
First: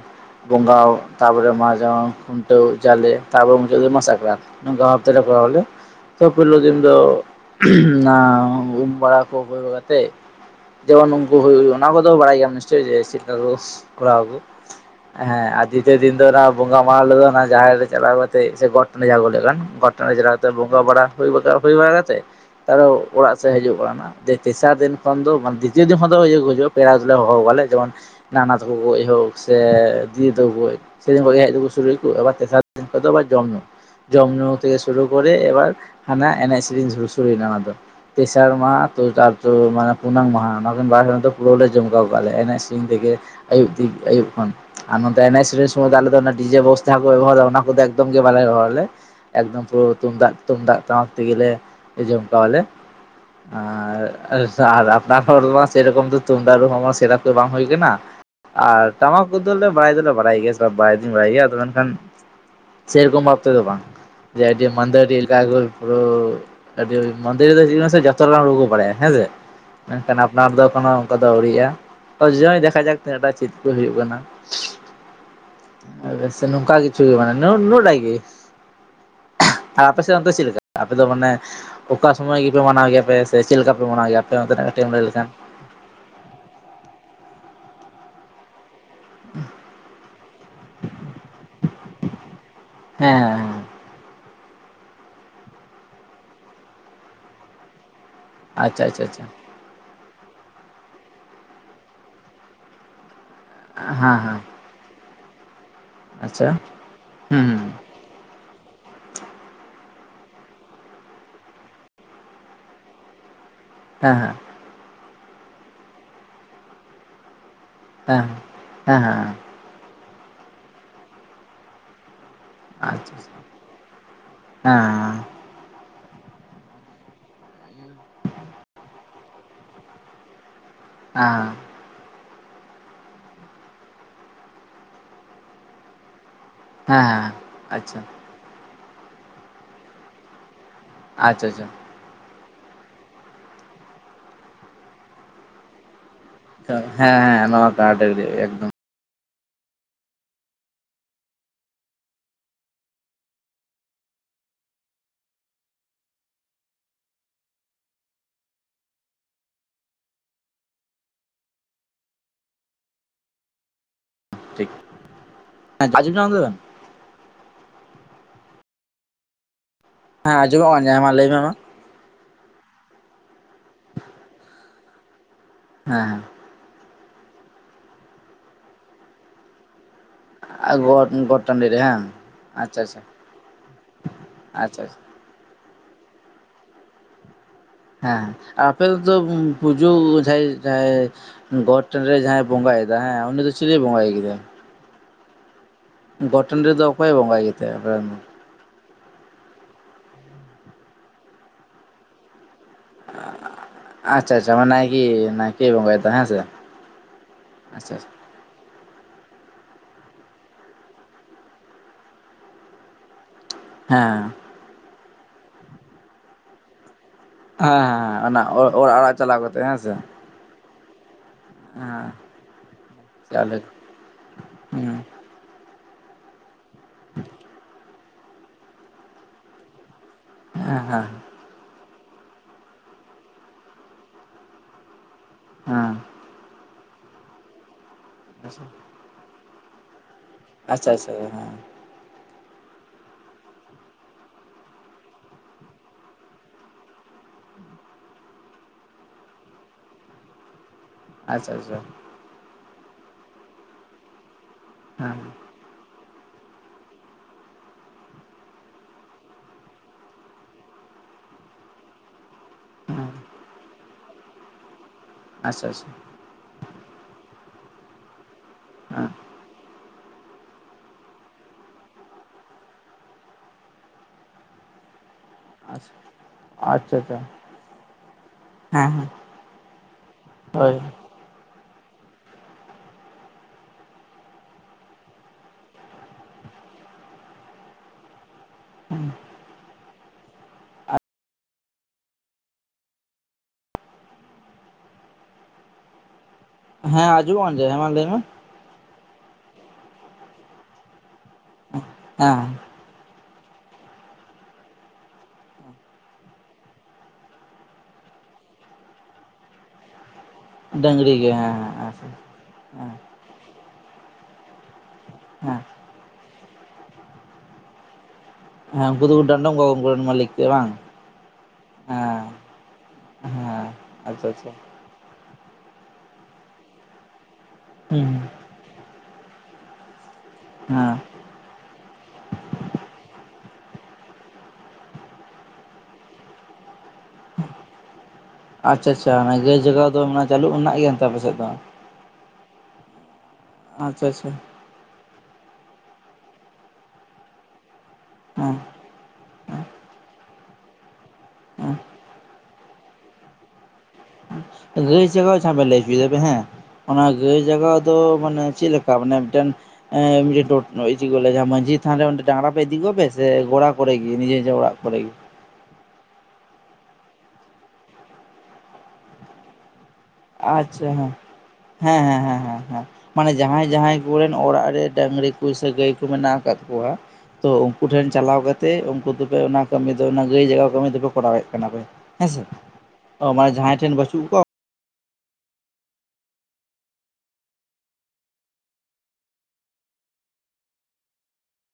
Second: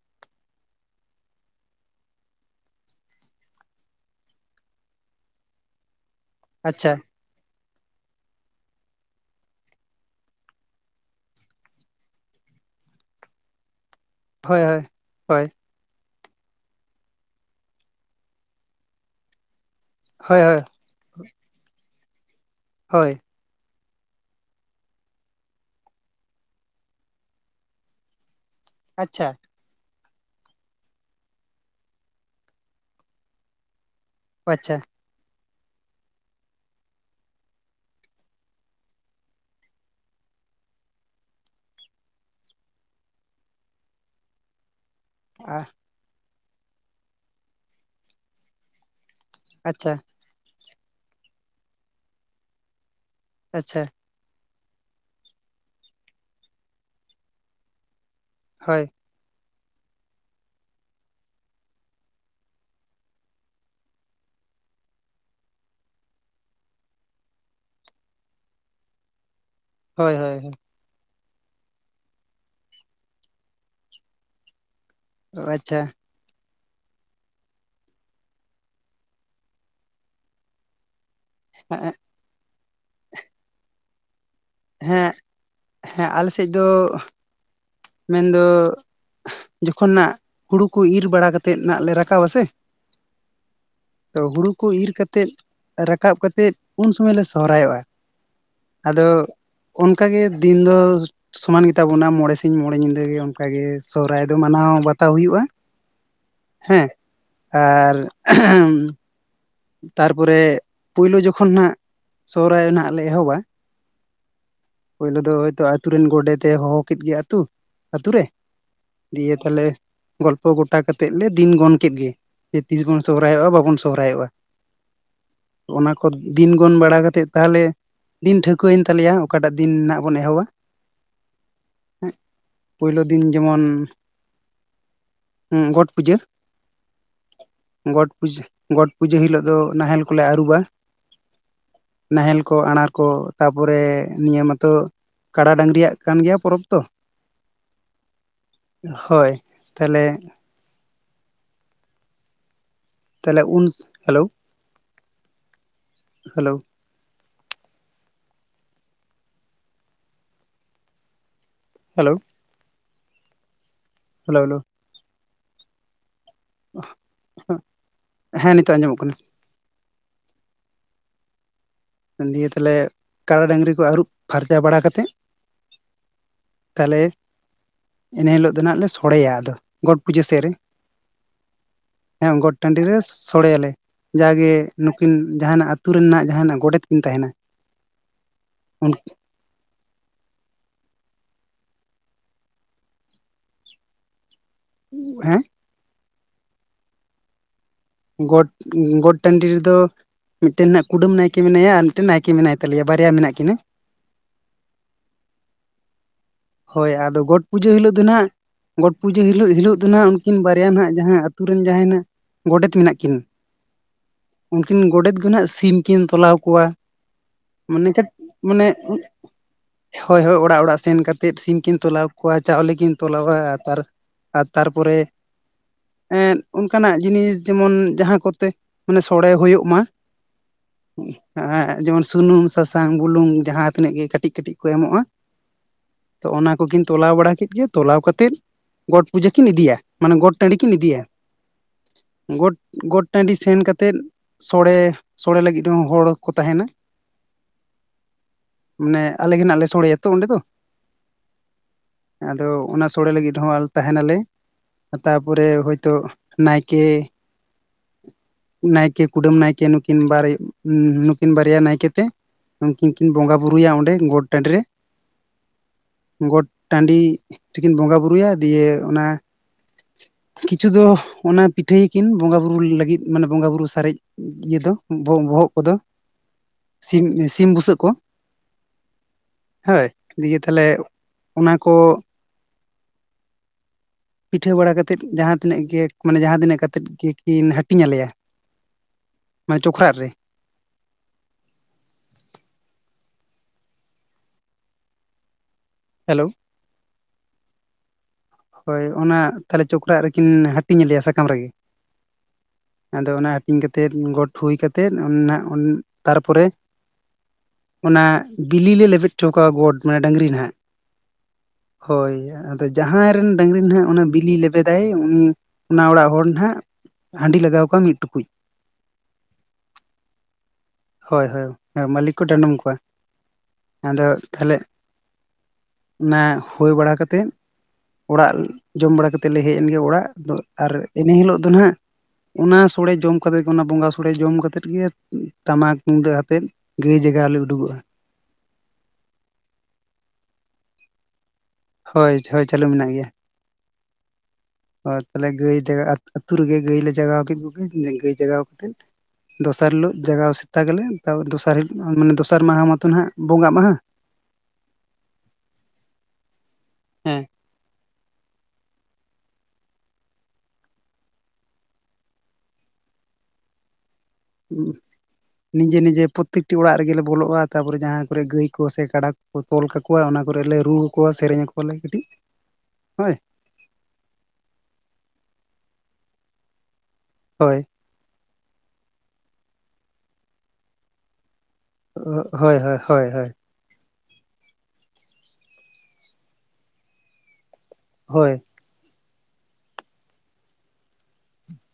ᱵᱚᱸᱜᱟ ᱛᱟᱯᱚᱨᱮ ᱢᱟ ᱡᱮᱱᱚ ᱠᱷᱩᱱᱴᱟᱹᱣ ᱡᱟᱞᱮ ᱛᱟᱯᱚᱨᱮ ᱢᱩᱪᱟᱹᱫ ᱥᱟᱠᱨᱟᱛ ᱱᱚᱝᱠᱟ [unintelligible] ᱯᱩᱭᱞᱳ ᱫᱤᱱ ᱟᱪᱪᱷᱟ ᱫᱚ ᱣᱟ ᱩᱢ ᱵᱟᱲᱟ ᱠᱚ ᱛᱮ ᱡᱮᱢᱚᱱ ᱩᱱᱠᱩ ᱦᱳᱭ ᱦᱳᱭ ᱚᱱᱟ ᱠᱚᱫᱚ ᱵᱟᱲᱟᱭ ᱜᱮᱭᱟᱢ ᱱᱤᱥᱪᱚᱭ ᱪᱮᱫ [unintelligible] ᱠᱚ ᱠᱚᱨᱟᱣ ᱟᱠᱚ ᱦᱳᱭ ᱦᱳᱭ ᱦᱳᱭ ᱦᱮᱸ ᱟᱫᱤ ᱵᱚᱸᱜᱟ ᱢᱟᱦᱟ ᱞᱮᱫ ᱚᱱᱟ ᱡᱟᱦᱮ ᱨᱮ ᱪᱟᱞᱟᱣ ᱠᱟᱛᱮ ᱥᱮ ᱜᱚᱴ ᱡᱟᱦᱟ ᱠᱚ ᱞᱟᱹᱭᱮᱫ ᱠᱟᱱ ᱜᱚᱴ ᱪᱟᱞᱟᱣ ᱦᱳᱭ ᱠᱟᱛᱮ ᱦᱳᱭ ᱵᱚᱸᱜᱟ ᱵᱟᱲᱟ ᱦᱩᱭ ᱵᱟᱲᱟ ᱦᱩᱭ ᱵᱟᱲᱟ ᱛᱚᱞᱮ ᱦᱳᱭ ᱚᱲᱟᱜ ᱥᱮ ᱦᱤᱡᱩᱜ ᱠᱟᱱᱟ ᱛᱮᱥᱟᱨ ᱫᱤᱱ ᱠᱷᱚᱱ ᱫᱚ ᱫᱤᱛᱚ ᱫᱤᱱ ᱦᱤᱡᱩᱜᱼᱟ ᱯᱮᱲᱟ ᱫᱚᱞ ᱦᱚᱦᱚ ᱟᱠᱚᱜᱮᱭᱟᱞᱮ ᱡᱮᱢᱚᱱ ᱟᱪᱪᱷᱟ [unintelligible] ᱥᱮ ᱫᱤᱭᱤ ᱛᱟᱠᱚ ᱥᱮᱨᱮᱧ ᱠᱷᱚᱱ ᱦᱮᱡ ᱛᱚ ᱥᱩᱨᱩᱭᱟ, ᱟᱵᱟᱨ ᱛᱮᱥᱟᱨ ᱫᱤᱱ ᱠᱷᱚᱱ ᱫᱚ ᱟᱵᱟᱨ ᱡᱚᱢ ᱧᱩ᱾ ᱡᱚᱢ ᱧᱩ ᱟᱪᱪᱷᱟ ᱥᱩᱨᱩ ᱠᱚᱨᱮ ᱮᱵᱟᱨ ᱦᱟᱱᱟ ᱮᱱᱮᱡ ᱥᱮᱨᱮᱧ ᱥᱩᱨᱩᱭᱱᱟ ᱚᱱᱟ ᱫᱚ ᱛᱮᱥᱟᱨ ᱢᱟᱦᱟ [unintelligible] ᱢᱟᱱᱮ ᱯᱩᱱᱟᱝ ᱢᱟᱦᱟ ᱚᱱᱟᱠᱤᱱ ᱵᱟᱨ ᱫᱚ ᱯᱩᱨᱟᱹᱣᱞ ᱞᱮ ᱡᱚᱢᱠᱟᱣ ᱠᱟᱜᱼᱟ ᱞᱮ ᱮᱱᱮᱡ ᱥᱮᱨᱮᱧ ᱛᱮᱜᱮ ᱟᱹᱭᱩᱵ ᱫᱤᱠ ᱟᱹᱭᱩᱵ ᱠᱷᱚᱱ ᱟᱨ ᱱᱚᱱᱛᱮ ᱮᱱᱮᱡ ᱥᱮᱨᱮᱧ ᱥᱚᱢᱚᱭ ᱫᱟ ᱟᱞᱮ ᱫᱚ ᱚᱱᱟ ᱰᱤᱡᱮ ᱵᱳᱠᱥ ᱡᱟᱦᱟ ᱠᱟ ᱵᱮᱵᱚᱦᱟᱨᱼᱟ ᱮᱠᱫᱟᱢ ᱜᱮ ᱵᱟᱞᱮ ᱵᱮᱵᱚᱦᱟᱨ ᱟᱞᱮ ᱾ ᱮᱠᱫᱚᱢ ᱯᱩᱨᱟᱹ ᱟᱪᱪᱷᱟ ᱛᱩᱢᱫᱟᱜ ᱛᱩᱢᱫᱟᱜ ᱴᱟᱢᱟᱠ ᱛᱮᱜᱮᱞᱮ ᱡᱚᱢᱠᱟᱣ ᱟᱞᱮ ᱟᱪᱪᱷᱟ ᱟᱨ ᱟᱨ ᱟᱯᱱᱟᱨ ᱦᱚᱲ ᱫᱚ ᱢᱟ ᱥᱮᱨᱚᱠᱚᱢ ᱛᱩᱢᱫᱟᱜ ᱨᱩᱦ ᱢᱟ ᱥᱮᱲᱟᱠᱚ ᱵᱟᱝ ᱦᱩᱭ ᱠᱟᱱᱟ ᱦᱳᱭ ᱟᱨ ᱴᱟᱢᱟᱠ ᱠᱚᱫᱚ ᱞᱮ ᱵᱟᱲᱟᱭ ᱫᱞᱮ ᱵᱟᱲᱟᱭ ᱵᱟᱲᱟᱭ ᱜᱮᱭᱟ ᱟᱫᱚ ᱢᱮᱱᱠᱷᱟᱱ ᱥᱮ ᱨᱚᱠᱚᱢ ᱵᱷᱟᱵ ᱛᱮ ᱫᱚ ᱵᱟᱝ ᱾ [unintelligible] ᱟᱫᱚ ᱢᱟᱹᱫᱟᱹᱲᱤᱭᱟᱹ ᱨᱮ ᱡᱚᱛᱚ ᱨᱚᱠᱚᱢ ᱨᱩ ᱠᱚ ᱵᱟᱲᱟᱭᱟ ᱦᱮᱸᱥ ᱦᱳᱭ ᱢᱮᱱᱠᱷᱟᱱ ᱦᱳᱭ ᱟᱯᱱᱟᱨ ᱫᱚ ᱚᱱᱠᱟ ᱫᱚ ᱟᱹᱨᱤᱟᱜᱼᱟ ᱛᱚ ᱡᱟᱭ ᱫᱮᱠᱷᱟ ᱡᱟᱠ ᱛᱤᱱᱟᱹᱜᱴᱟ ᱪᱮᱫ ᱠᱚ ᱦᱩᱭᱩᱜ ᱠᱟᱱᱟ ᱾ ᱚ ᱟᱪᱪᱷᱟ ᱟᱞᱮ ᱥᱮᱫ ᱱᱚᱝᱠᱟ ᱠᱤᱪᱷᱩ ᱜᱮ ᱢᱟᱱᱮ ᱱᱩᱱᱟᱜ ᱴᱟ ᱜᱮ ᱟ ᱟᱯᱮ ᱥᱮᱫ ᱚᱱᱛᱮ ᱫᱚ ᱪᱮᱫᱠᱟ ᱟᱯᱮ ᱫᱚ ᱢᱟᱱᱮ ᱚᱠᱟ ᱥᱚᱢᱳᱚᱭ ᱜᱮᱯᱮ ᱢᱟᱱᱟᱣ ᱜᱮᱭᱟ ᱯᱮ ᱥᱮ ᱪᱮᱫ ᱞᱮᱠᱟ ᱯᱮ ᱢᱟᱱᱟᱣ ᱜᱮᱭᱟ? ᱱᱚᱣᱟ ᱠᱚᱨᱮᱱᱟᱜ ᱠᱟᱴᱤᱡ ᱮᱢ ᱞᱟᱹᱭ ᱦᱮᱸ ᱞᱮᱠᱷᱟᱱ ᱦᱮᱸ ᱟᱞᱮ ᱥᱮᱫ ᱫᱚ ᱢᱮᱱ ᱫᱚ ᱡᱚᱠᱷᱚᱱᱱᱟᱜ ᱦᱩᱲᱩ ᱠᱚ ᱤᱨ ᱵᱟᱲᱟ ᱠᱟᱛᱮᱫ ᱱᱟᱜᱼᱞᱮ ᱨᱟᱠᱟ ᱟᱥᱮ ᱾ ᱦᱮᱸ ᱦᱮᱸ ᱦᱮᱸ ᱛᱚ ᱦᱩᱲᱩ ᱠᱚ ᱤᱨ ᱠᱟᱛᱮᱫ ᱨᱟᱠᱟᱵ ᱠᱟᱛᱮᱫ ᱩᱱ ᱥᱚᱢᱚᱭ ᱞᱮ ᱥᱚᱦᱚᱨᱟᱭᱚᱜᱼᱟ ᱾ ᱟᱪᱪᱷᱟ ᱟᱪᱪᱷᱟ ᱟᱫᱚ ᱟᱪᱪᱷᱟ ᱚᱱᱠᱟ ᱜᱮ ᱫᱤᱱ ᱫᱚ ᱥᱚᱢᱟᱱ ᱜᱮᱛᱟᱵᱚᱱᱟ ᱢᱚᱬᱮ ᱥᱤᱧ ᱢᱚᱬᱮ ᱧᱤᱫᱟᱹ ᱜᱮ ᱚᱱᱠᱟ ᱜᱮ ᱦᱮᱸ ᱥᱚᱦᱚᱨᱟᱭ ᱫᱚ ᱦᱮᱸ ᱢᱟᱱᱟᱣ ᱵᱟᱛᱟᱣ ᱦᱩᱭᱩᱜᱼᱟ ᱟᱪᱪᱷᱟ ᱾ ᱦᱮᱸ ᱦᱩᱸ ᱦᱩᱸ ᱟᱨ ᱛᱟᱨᱯᱚᱨᱮ ᱯᱳᱭᱞᱳ ᱡᱚᱠᱷᱚᱱ ᱱᱟᱦᱱᱟᱜ ᱥᱚᱦᱚᱨᱟᱭ ᱱᱟᱦᱟᱜ ᱞᱮ ᱮᱦᱚᱵᱟ [unintelligible] ᱯᱳᱭᱞᱳ ᱫᱚ ᱦᱚᱭᱛᱚ ᱟᱛᱳ ᱨᱮᱱ ᱜᱚᱰᱮᱛᱮᱛ ᱦᱚᱦᱚ ᱠᱮᱫ ᱜᱮ ᱟᱛᱳ ᱟᱛᱳ ᱦᱮᱸ ᱨᱮ ᱦᱮᱸ ᱦᱮᱸ ᱟᱪᱪᱷᱟ ᱦᱮᱸ ᱦᱮᱸ ᱦᱮᱸ ᱫᱤᱭᱮ ᱛᱟᱦᱚᱞᱮ ᱜᱚᱞᱯᱚ ᱜᱚᱴᱟ ᱠᱟᱛᱜ ᱞᱮ ᱫᱤᱱ ᱜᱚᱱ ᱠᱮᱫ ᱜᱮ ᱾ ᱛᱤᱥ ᱵᱚᱱ ᱟᱪᱪᱷᱟ ᱥᱨᱟᱭᱚᱜᱼᱟ ᱵᱟᱵᱚᱱ ᱥᱚᱦᱨᱟᱭᱚᱜᱼᱟ ᱚᱱᱟ ᱠᱚ ᱫᱤᱱ ᱜᱚᱱ ᱵᱟᱲᱟ ᱠᱟᱛᱮᱫ ᱛᱟᱦᱚᱞᱮ ᱫᱤᱱ ᱴᱷᱟᱹᱣᱠᱟᱹᱭᱮᱱ ᱛᱟᱞᱮᱭᱟ ᱚᱠᱟᱴᱟᱜ ᱫᱤᱱ ᱱᱟᱜ ᱵᱚᱱ ᱮᱦᱚᱵᱟ ᱟ ᱯᱩᱭᱞᱳ ᱫᱤᱱ ᱡᱮᱢᱚᱱ ᱜᱚᱴ ᱯᱩᱡᱟᱹ ᱜᱚᱴ ᱯᱩᱡᱟᱹ ᱜᱚᱴ ᱯᱩᱡᱟᱹ ᱦᱤᱞᱳᱜ ᱫᱚ ᱱᱟᱦᱮᱞ ᱠᱚᱞᱮ ᱟᱨᱩᱵᱟ ᱾ ᱟᱪᱪᱷᱟ ᱟᱪᱷᱟ ᱱᱟᱦᱮᱞ ᱠᱚ ᱟᱲᱟᱨ ᱠᱚ ᱛᱟᱯᱚᱨᱮ ᱱᱤᱭᱟᱹ ᱢᱟᱛᱚ ᱠᱟᱲᱟ ᱰᱟᱝᱨᱤᱭᱟᱜ ᱠᱟᱱ ᱜᱮᱭᱟ ᱯᱚᱨᱚᱵᱽ ᱛᱚ ᱦᱮᱸ ᱦᱮᱸ ᱱᱚᱣᱟ ᱢᱟ ᱠᱟᱲᱟ ᱵᱟᱝᱜᱤ ᱜᱮ ᱮᱫᱚᱢ ᱾ ᱦᱳᱭ ᱛᱟᱦᱚᱞᱮ ᱛᱟᱦᱚᱞᱮ ᱩᱱ hello hello hello hello hello [inaudible] ᱟᱡᱚᱢ ᱧᱟᱢ ᱫᱟᱵᱤᱱ ᱦᱮᱸ ᱱᱤᱛᱳᱜ ᱟᱸᱡᱚᱢᱚᱜ ᱠᱟᱱᱟ ᱦᱮᱸ ᱟᱸᱡᱚᱢᱚᱜ ᱠᱟᱱᱟ ᱦᱮᱸ ᱢᱟ ᱞᱟᱹᱭ ᱢᱮ ᱢᱟᱼᱼ ᱫᱤᱭᱮ ᱛᱟᱦᱟᱞᱮ ᱠᱟᱲᱟ ᱰᱟᱹᱝᱨᱤ ᱠᱚ ᱟᱹᱨᱩᱵ ᱯᱷᱟᱨᱪᱟ ᱵᱟᱲᱟ ᱠᱟᱛᱮᱫᱼᱼ ᱦᱮᱸ ᱦᱮᱸ᱾ ᱛᱟᱦᱚᱞᱮ ᱤᱱᱟᱹ ᱦᱤᱞᱳᱜ ᱫᱚ ᱦᱟᱜ ᱞᱮ ᱥᱚᱲᱮᱭᱟ ᱟᱫᱚᱼᱼ ᱜᱚᱴ ᱯᱩᱡᱟᱹ ᱥᱮ? ᱟᱨ [unintelligible] ᱼᱼ ᱴᱟᱰᱤ ᱨᱮ ᱦᱮᱸᱼᱼ ᱦᱮᱸ ᱜᱚᱴ ᱴᱟᱺᱰᱤ ᱨᱮ ᱥᱚᱲᱮᱭᱟᱞᱮ ᱡᱟᱜᱮ ᱟᱪᱪᱷᱟ ᱱᱩᱠᱤᱱ ᱡᱟᱦᱟᱱᱟᱜᱼᱼ ᱟᱹᱛᱩ ᱨᱮᱱ ᱦᱟᱜ ᱡᱟᱦᱟ ᱜᱚᱰᱮᱛ ᱠᱤᱱ ᱛᱟᱦᱮᱱᱟᱼᱼ ᱦᱮᱸ ᱟᱯᱮ ᱫᱚᱼᱼ ᱯᱩᱡᱟᱹ ᱡᱟᱦᱟᱸᱭ ᱡᱟᱦᱟᱸᱭ ᱜᱚᱴ ᱨᱮ ᱡᱟᱦᱟᱸᱭ ᱵᱚᱸᱜᱟᱭᱮᱫᱟ ᱦᱮᱸ ᱩᱱᱤ ᱫᱚ ᱪᱤᱞᱮ ᱵᱚᱸᱜᱟ? [unintelligible] [unintelligible] ᱦᱮᱸ? ᱜᱚᱴ ᱴᱟᱺᱰᱤ ᱨᱮᱫᱚ ᱚᱠᱚᱭ ᱵᱚᱸᱜᱟᱭ ᱜᱮᱛᱮ? ᱫᱚ ᱜᱚᱴ ᱜᱚᱴ ᱴᱟᱺᱰᱤ ᱨᱮᱫᱚ ᱢᱤᱫᱴᱟᱝ ᱦᱟᱜ ᱠᱩᱰᱟᱹᱢ ᱱᱟᱭᱠᱮ ᱢᱮᱱᱟᱭᱟᱼᱼ ᱢᱤᱫᱴᱟᱝ ᱱᱟᱭᱠᱮ ᱢᱮᱱᱟᱭ ᱛᱟᱞᱮᱭᱟ ᱵᱟᱨᱭᱟ ᱢᱮᱱᱟᱜ ᱠᱤᱱᱟ᱾ ᱟᱪᱪᱷᱟ ᱟᱪᱪᱷᱟ ᱢᱟᱱᱮ ᱱᱟᱭᱠᱮ ᱱᱟᱭᱠᱮᱭ ᱵᱚᱸᱜᱟᱭᱟ ᱛᱚ ᱦᱮᱸ ᱥᱮᱼᱼ ᱦᱳᱭ ᱟᱫᱚ ᱜᱚᱴ ᱯᱩᱡᱟᱹ ᱦᱤᱞᱳᱜ ᱫᱚ ᱱᱟᱦᱟᱜᱼᱼ ᱜᱚᱴ ᱯᱩᱡᱟᱹ ᱦᱤᱞᱳᱜ ᱦᱤᱞᱳᱜ ᱫᱚ ᱦᱟᱸᱜ ᱩᱱᱠᱤᱱ ᱵᱟᱨᱭᱟ ᱡᱟᱦᱟ ᱟᱹᱛᱩ ᱨᱮᱱ ᱡᱟᱦᱟᱸᱭ ᱦᱟᱜᱼᱼ ᱜᱚᱰᱮᱛ ᱢᱮᱱᱟᱜ ᱠᱤᱱᱼᱼ ᱦᱮᱸ᱾ ᱩᱱᱠᱤᱱ ᱜᱚᱰᱮᱛ ᱜᱮ ᱦᱟᱜ ᱥᱤᱢ ᱠᱤᱱ ᱛᱚᱞᱟᱣ ᱠᱚᱣᱟ᱾ ᱦᱮᱸ ᱦᱮᱸ ᱢᱟᱱᱮ ᱚᱱᱟ [unintelligible] ᱢᱟᱱᱮ ᱚᱲᱟᱜ ᱚᱲᱟᱜ ᱪᱟᱞᱟᱣ ᱠᱟᱛᱮ ᱦᱮᱸ ᱥᱮ [unintelligible] ᱦᱳᱭ ᱦᱳᱭ ᱚᱲᱟᱜ ᱚᱲᱟᱜ ᱥᱮᱱ ᱠᱟᱛᱮᱼᱼ ᱛᱮᱫ ᱥᱤᱢ ᱠᱤᱱ ᱛᱚᱞᱟᱣ ᱦᱮᱸ ᱠᱚᱣᱟ ᱪᱟᱣᱞᱮ ᱠᱤᱱ ᱛᱚᱞᱟᱣᱟ ᱪᱟᱣᱞᱮ ᱦᱮᱸ [unintelligible] ᱼᱼ ᱟᱨ ᱛᱟᱨᱯᱚᱨᱮ [unintelligible] ᱚᱱᱠᱟᱱᱟᱜ ᱡᱤᱱᱤᱥ ᱡᱮᱢᱚᱱ ᱡᱟᱦᱟᱸ ᱠᱚᱛᱮᱼᱼ ᱢᱟᱱᱮ ᱥᱚᱲᱮ ᱦᱩᱭᱩᱜ ᱢᱟ ᱦᱮᱸ ᱦᱮᱸ ᱦᱮᱸ [unintelligible] ᱼᱼ ᱡᱮᱢᱚᱱ ᱥᱩᱱᱩᱢ ᱥᱟᱥᱟᱝ ᱵᱩᱞᱩᱝ ᱡᱟᱦᱟᱸ ᱛᱤᱱᱟᱹᱜ ᱜᱮ ᱠᱟᱹᱴᱤᱡ ᱠᱟᱹᱴᱤᱡ ᱠᱚ ᱮᱢᱚᱜᱼᱟᱼᱼ ᱦᱮᱸ᱾ ᱛᱚ ᱚᱱᱟ ᱠᱚᱠᱤᱱ ᱛᱚᱞᱟᱣ ᱵᱟᱲᱟ ᱠᱮᱫ ᱜᱮ ᱛᱚᱞᱟᱣ ᱠᱟᱛᱮᱫ ᱟᱪᱪᱷᱟ ᱜᱚᱴ ᱯᱩᱡᱟᱹ ᱠᱤᱱ ᱤᱫᱤᱭᱟ ᱢᱟᱱᱮ ᱜᱚᱴᱼᱼ ᱴᱟᱺᱰᱤ ᱠᱤᱱ ᱟᱪᱪᱷᱟ ᱤᱫᱤᱭᱟ᱾ ᱦᱮᱸ ᱟᱪᱪᱷᱟ ᱟᱪᱪᱷᱟ ᱦᱮᱸ ᱦᱮᱸ ᱟᱪᱪᱷᱟ ᱟᱪᱪᱷᱟ ᱜᱚᱴ [unintelligible] ᱴᱟᱺᱰᱤ ᱥᱮᱱ ᱠᱟᱛᱮᱫ ᱥᱚᱲᱮ ᱥᱚᱲᱮ ᱞᱟᱹᱜᱤᱫ ᱦᱚᱸ ᱦᱚᱲ ᱠᱚ ᱛᱟᱦᱮᱱᱟ᱾ [inaudible] ᱢᱟᱱᱮ ᱟᱞᱮ ᱜᱮ ᱦᱟᱜ ᱞᱮ ᱥᱚᱲᱮᱭᱟᱛᱚ ᱚᱸᱰᱮ ᱫᱚᱼᱼ ᱟᱪᱪᱷᱟ ᱟᱪᱪᱷᱟ᱾ ᱟᱫᱚ ᱚᱱᱟ ᱥᱳᱲᱮ ᱞᱟᱹᱜᱤᱫ ᱦᱚᱸ ᱛᱟᱦᱮᱱᱟᱞᱮ ᱛᱟᱯᱚᱨᱮ ᱦᱚᱭᱛᱚᱼᱼ ᱱᱟᱭᱠᱮᱼᱼ ᱱᱟᱭᱠᱮ ᱠᱩᱰᱟᱹᱢ ᱱᱟᱭᱠᱮ ᱱᱩᱠᱤᱱ ᱵᱟᱨᱭᱟ ᱱᱩᱠᱤᱱ ᱵᱟᱨᱭᱟ ᱱᱟᱭᱠᱮ ᱛᱮᱼᱼ ᱩᱱᱠᱤᱱ ᱠᱤᱱ ᱵᱚᱸᱜᱟ ᱵᱩᱨᱩᱭᱟ ᱚᱸᱰᱮ ᱜᱚᱴ ᱴᱟᱺᱰᱤ ᱨᱮ᱾ ᱟᱪᱪᱷᱟ ᱟᱪᱷᱟ᱾ ᱜᱚᱴ ᱴᱟᱺᱰᱤ ᱨᱮᱠᱤᱱ ᱵᱚᱸᱜᱟ ᱵᱩᱨᱩᱭᱟ ᱫᱤᱭᱮ ᱚᱱᱟᱼᱼ [unintelligible] ᱼᱼ ᱠᱤᱪᱷᱩ ᱫᱚ ᱚᱱᱟ ᱯᱤᱴᱷᱟᱹᱭᱟᱠᱤᱱ ᱵᱚᱸᱜᱟᱼᱵᱩᱨᱩ ᱞᱟᱹᱜᱤᱫ ᱢᱟᱱᱮ ᱵᱚᱸᱜᱟᱼ ᱵᱩᱨᱩ ᱥᱟᱨᱮᱡᱼᱼ ᱤᱭᱟᱹ ᱫᱚ ᱵᱚᱦᱚᱜ ᱠᱚᱫᱚᱼᱼ ᱟᱪᱪᱷᱟ ᱥᱤᱢ ᱦᱮᱸ ᱥᱤᱢ ᱵᱩᱥᱟᱹᱜ ᱠᱚ ᱦᱮᱸ ᱦᱳᱭ᱾ ᱫᱤᱭᱮ ᱛᱟᱦᱚᱞᱮ ᱦᱳᱭ ᱚᱱᱟ ᱠᱚᱼᱼ ᱯᱤᱴᱷᱟᱹ ᱵᱟᱲᱟ ᱠᱟᱛᱮᱫ ᱡᱟᱦᱟᱸ ᱛᱤᱱᱟᱹᱜ ᱜᱮ ᱢᱟᱱᱮ ᱡᱟᱦᱟᱸ ᱛᱤᱱᱟᱹᱜ ᱠᱟᱛᱮᱫ ᱜᱮᱠᱤᱱ ᱦᱟᱹᱴᱤᱧ ᱟᱞᱮᱭᱟᱼᱼ ᱦᱮᱸ ᱢᱟᱱᱮ [unintelligible] ᱨᱮᱼᱼ ᱦᱮᱞᱳ ᱦᱮᱸ ᱟᱸᱡᱩ ᱟᱸᱡᱮ ᱦᱮᱸ ᱞᱟᱹᱭ ᱢᱮ᱾ ᱦᱳᱭ ᱚᱱᱟ ᱛᱟᱦᱚᱞᱮ ᱪᱚᱠᱨᱟᱜ ᱨᱮᱠᱤᱱ ᱦᱟᱹᱴᱤᱧ ᱞᱮᱭᱟ ᱥᱟᱠᱟᱢ ᱨᱮᱜᱮ᱾ ᱦᱮᱸ ᱟᱫᱚ ᱚᱱᱟ ᱦᱟᱹᱴᱤᱧ ᱠᱟᱛᱮᱫ ᱜᱚᱴ ᱦᱩᱭ ᱠᱟᱛᱮᱫ ᱛᱟᱨᱯᱚᱨᱮ ᱚᱱᱟ ᱵᱤᱞᱤ ᱞᱮ ᱞᱮᱵᱮᱫ ᱦᱚᱪᱚ ᱠᱚᱣᱟ ᱜᱚᱴ ᱢᱟᱱᱮ ᱰᱟᱺᱝᱨᱤ ᱱᱟᱦᱟᱜ, ᱰᱟᱹᱝᱨᱤ ᱜᱮ ᱦᱮᱸ ᱦᱮᱸ ᱦᱳᱭ ᱟᱫᱚ ᱦᱮᱸ ᱡᱟᱦᱟᱸ ᱨᱮᱱ ᱰᱟᱹᱝᱨᱤ ᱦᱟᱜ ᱚᱱᱟ ᱵᱤᱞᱤᱭ ᱞᱮᱵᱮᱫᱟᱭ ᱩᱱᱤ ᱦᱮᱸ ᱚᱱᱟ ᱚᱲᱟᱜ ᱦᱚᱲ ᱱᱟᱦᱟᱜ ᱦᱟᱺᱰᱤ ᱞᱟᱜᱟᱣ ᱠᱚᱣᱟ ᱢᱤᱫ ᱴᱩᱠᱩᱡ᱾ ᱦᱮᱸ ᱩᱱᱠᱩ ᱫᱚᱠᱚ ᱰᱟᱸᱰᱚᱢ ᱠᱚᱣᱟ ᱜᱟᱹᱭ ᱢᱟᱹᱞᱤᱠ ᱠᱚ ᱵᱟᱝ? ᱦᱳᱭ ᱦᱳᱭ ᱢᱟᱹᱞᱤᱠ ᱠᱚ ᱦᱮᱸ ᱰᱟᱸᱰᱚᱢ ᱠᱚᱣᱟ ᱦᱮᱸ ᱟᱫᱚ ᱟᱪᱪᱷᱟ ᱟᱪᱪᱷᱟ ᱛᱟᱦᱚᱞᱮ ᱚᱱᱟ ᱦᱩᱭ ᱵᱟᱲᱟ ᱠᱟᱛᱮ ᱦᱩᱸ ᱚᱲᱟᱜ ᱡᱚᱢ ᱵᱟᱲᱟ ᱠᱟᱛᱮᱞᱮ ᱦᱮᱡ ᱮᱱᱜᱮ ᱚᱲᱟᱜ ᱟᱫᱚ ᱟᱨ ᱦᱮᱸ ᱤᱱᱟᱹ ᱦᱤᱞᱳᱜ ᱫᱚ ᱱᱟᱦᱟᱜᱼᱼ ᱚᱱᱟ ᱥᱚᱲᱮ ᱡᱚᱢ ᱠᱟᱛᱮᱫ ᱜᱮ ᱚᱱᱟ ᱵᱚᱸᱜᱟ ᱥᱚᱲᱮ ᱡᱚᱢ ᱠᱟᱛᱮᱫ ᱜᱮ, ᱼᱼ ᱴᱟᱢᱟᱠ ᱛᱩᱢᱫᱟᱹᱜ ᱟᱛᱮᱫ ᱜᱟᱹᱭ ᱡᱟᱜᱟᱣ ᱞᱮ ᱩᱰᱩᱠᱚᱜᱼᱟ᱾ ᱟᱪᱪᱷᱟ ᱟᱪᱪᱷᱟ ᱜᱟᱹᱭ ᱡᱟᱜᱟᱣ ᱫᱚ ᱪᱟᱹᱞᱩ ᱢᱮᱱᱟᱜ ᱜᱮᱭᱟ ᱚᱱᱛᱮ ᱟᱯᱮ ᱥᱮᱫ ᱫᱚ? ᱦᱳᱭ ᱦᱳᱭ ᱪᱟᱹᱞᱩ ᱢᱮᱱᱟᱜ ᱜᱮᱭᱟ᱾ ᱟᱪᱪᱷᱟ ᱟᱪᱪᱷᱟ ᱚ ᱛᱟᱦᱞᱮ ᱜᱟᱹᱭ ᱡᱟᱜᱟᱣ ᱟᱹᱛᱩ ᱨᱮᱜᱮ ᱜᱟᱹᱭ ᱞᱮ ᱡᱟᱜᱟᱣ ᱠᱮᱫ ᱠᱚᱜᱮ ᱜᱟᱹᱭ ᱡᱟᱜᱟᱣ ᱦᱮᱸ ᱠᱟᱛᱮᱫ ᱫᱚᱥᱟᱨ ᱦᱤᱞᱳᱜ ᱡᱟᱜᱟᱣ ᱥᱮᱛᱟ ᱜᱮᱞᱮ ᱫᱚᱥᱟᱨ ᱦᱮᱸ ᱦᱤᱞᱳᱜ ᱢᱟᱱᱮ ᱫᱚᱥᱟᱨ ᱢᱟᱦᱟ ᱢᱟᱛᱚ ᱱᱟᱦᱟᱜ ᱵᱚᱸᱜᱟᱜ ᱢᱟᱦᱟ᱾ ᱜᱟᱹᱭ ᱡᱟᱜᱟᱣ ᱡᱟᱸᱦᱟᱵᱤᱱ ᱞᱟᱹᱭ ᱦᱚᱪᱚᱭ ᱫᱟᱵᱤᱱ ᱦᱟᱸᱜ᱾ ᱦᱮᱸ ᱡᱟᱭᱟᱣ ᱫᱚ ᱢᱟᱱᱮ ᱪᱮᱫ ᱞᱮᱠᱟ ᱢᱟᱱᱮ ᱢᱤᱫᱴᱮᱱ ᱮ [inaudible] ᱢᱟᱡᱷᱤ ᱛᱷᱟᱱ ᱨᱮ ᱰᱟᱝᱨᱟ ᱯᱮ ᱤᱫᱤ ᱠᱚ ᱜᱮᱭᱟ ᱯᱮ ᱥᱮ ᱜᱚᱲᱟ ᱠᱚᱨᱮ ᱜᱮ ᱱᱤᱡᱮ ᱱᱤᱡᱮ ᱚᱲᱟᱜ ᱠᱚᱨᱮ ᱜᱮ᱾ ᱱᱤᱡᱮ ᱱᱤᱡᱮ ᱯᱨᱚᱛᱛᱮᱠᱴᱤ ᱚᱲᱟᱜ ᱨᱮᱜᱮ ᱞᱮ ᱵᱚᱞᱚᱜᱼᱟ ᱛᱟᱯᱚᱨᱮ ᱡᱟᱦᱟᱸ ᱠᱚᱨᱮ ᱜᱟᱹᱭ ᱠᱚ ᱥᱮ ᱠᱟᱰᱟ ᱠᱚ ᱛᱚᱞ ᱠᱟᱠᱚᱣᱟ ᱚᱱᱟ ᱛᱟᱨᱯᱚᱨᱮ ᱞᱮ ᱨᱩ ᱟᱪᱪᱷᱟ ᱟᱠᱚᱣᱟ ᱦᱮᱸ ᱥᱮᱨᱮᱧ ᱟᱠᱚᱣᱟᱞᱮ ᱦᱮᱸ ᱠᱟᱹᱴᱤᱡ ᱦᱮᱸ ᱦᱮᱸ ᱦᱮᱸ ᱦᱮᱸ ᱦᱳᱭ᱾ ᱢᱟᱱᱮ ᱡᱟᱦᱟᱸᱭ ᱡᱟᱦᱟᱸᱭ ᱠᱚᱨᱮᱱ ᱚᱲᱟᱜ ᱨᱮ ᱰᱟᱺᱝᱨᱤ ᱠᱚ ᱥᱮ ᱜᱟᱹᱭ ᱠᱚ ᱢᱮᱱᱟᱜ ᱟᱠᱟᱫ ᱠᱚᱣᱟ ᱛᱚ ᱦᱳᱭ ᱩᱱᱠᱩ ᱴᱷᱮᱱ ᱪᱟᱞᱟᱣ ᱠᱟᱛᱮᱫ ᱩᱱᱠᱩ ᱫᱚᱯᱮ ᱚᱱᱟ ᱠᱟᱹᱢᱤ ᱫᱚ ᱚᱱᱟ ᱜᱟᱹᱭ ᱡᱟᱜᱟᱣ ᱠᱟᱹᱢᱤ ᱫᱚᱯᱮ ᱠᱚᱨᱟᱣ᱾ ᱠᱟᱱᱟᱯᱮ ᱦᱮᱸᱥᱮ ᱦᱳᱭ ᱦᱳᱭ ᱦᱳᱭ ᱦᱳᱭ ᱢᱟᱱᱮ ᱡᱟᱦᱟᱸᱭ ᱴᱷᱮᱱ ᱵᱟᱹᱪᱩᱜ ᱠᱚᱣᱟ ᱦᱳᱭ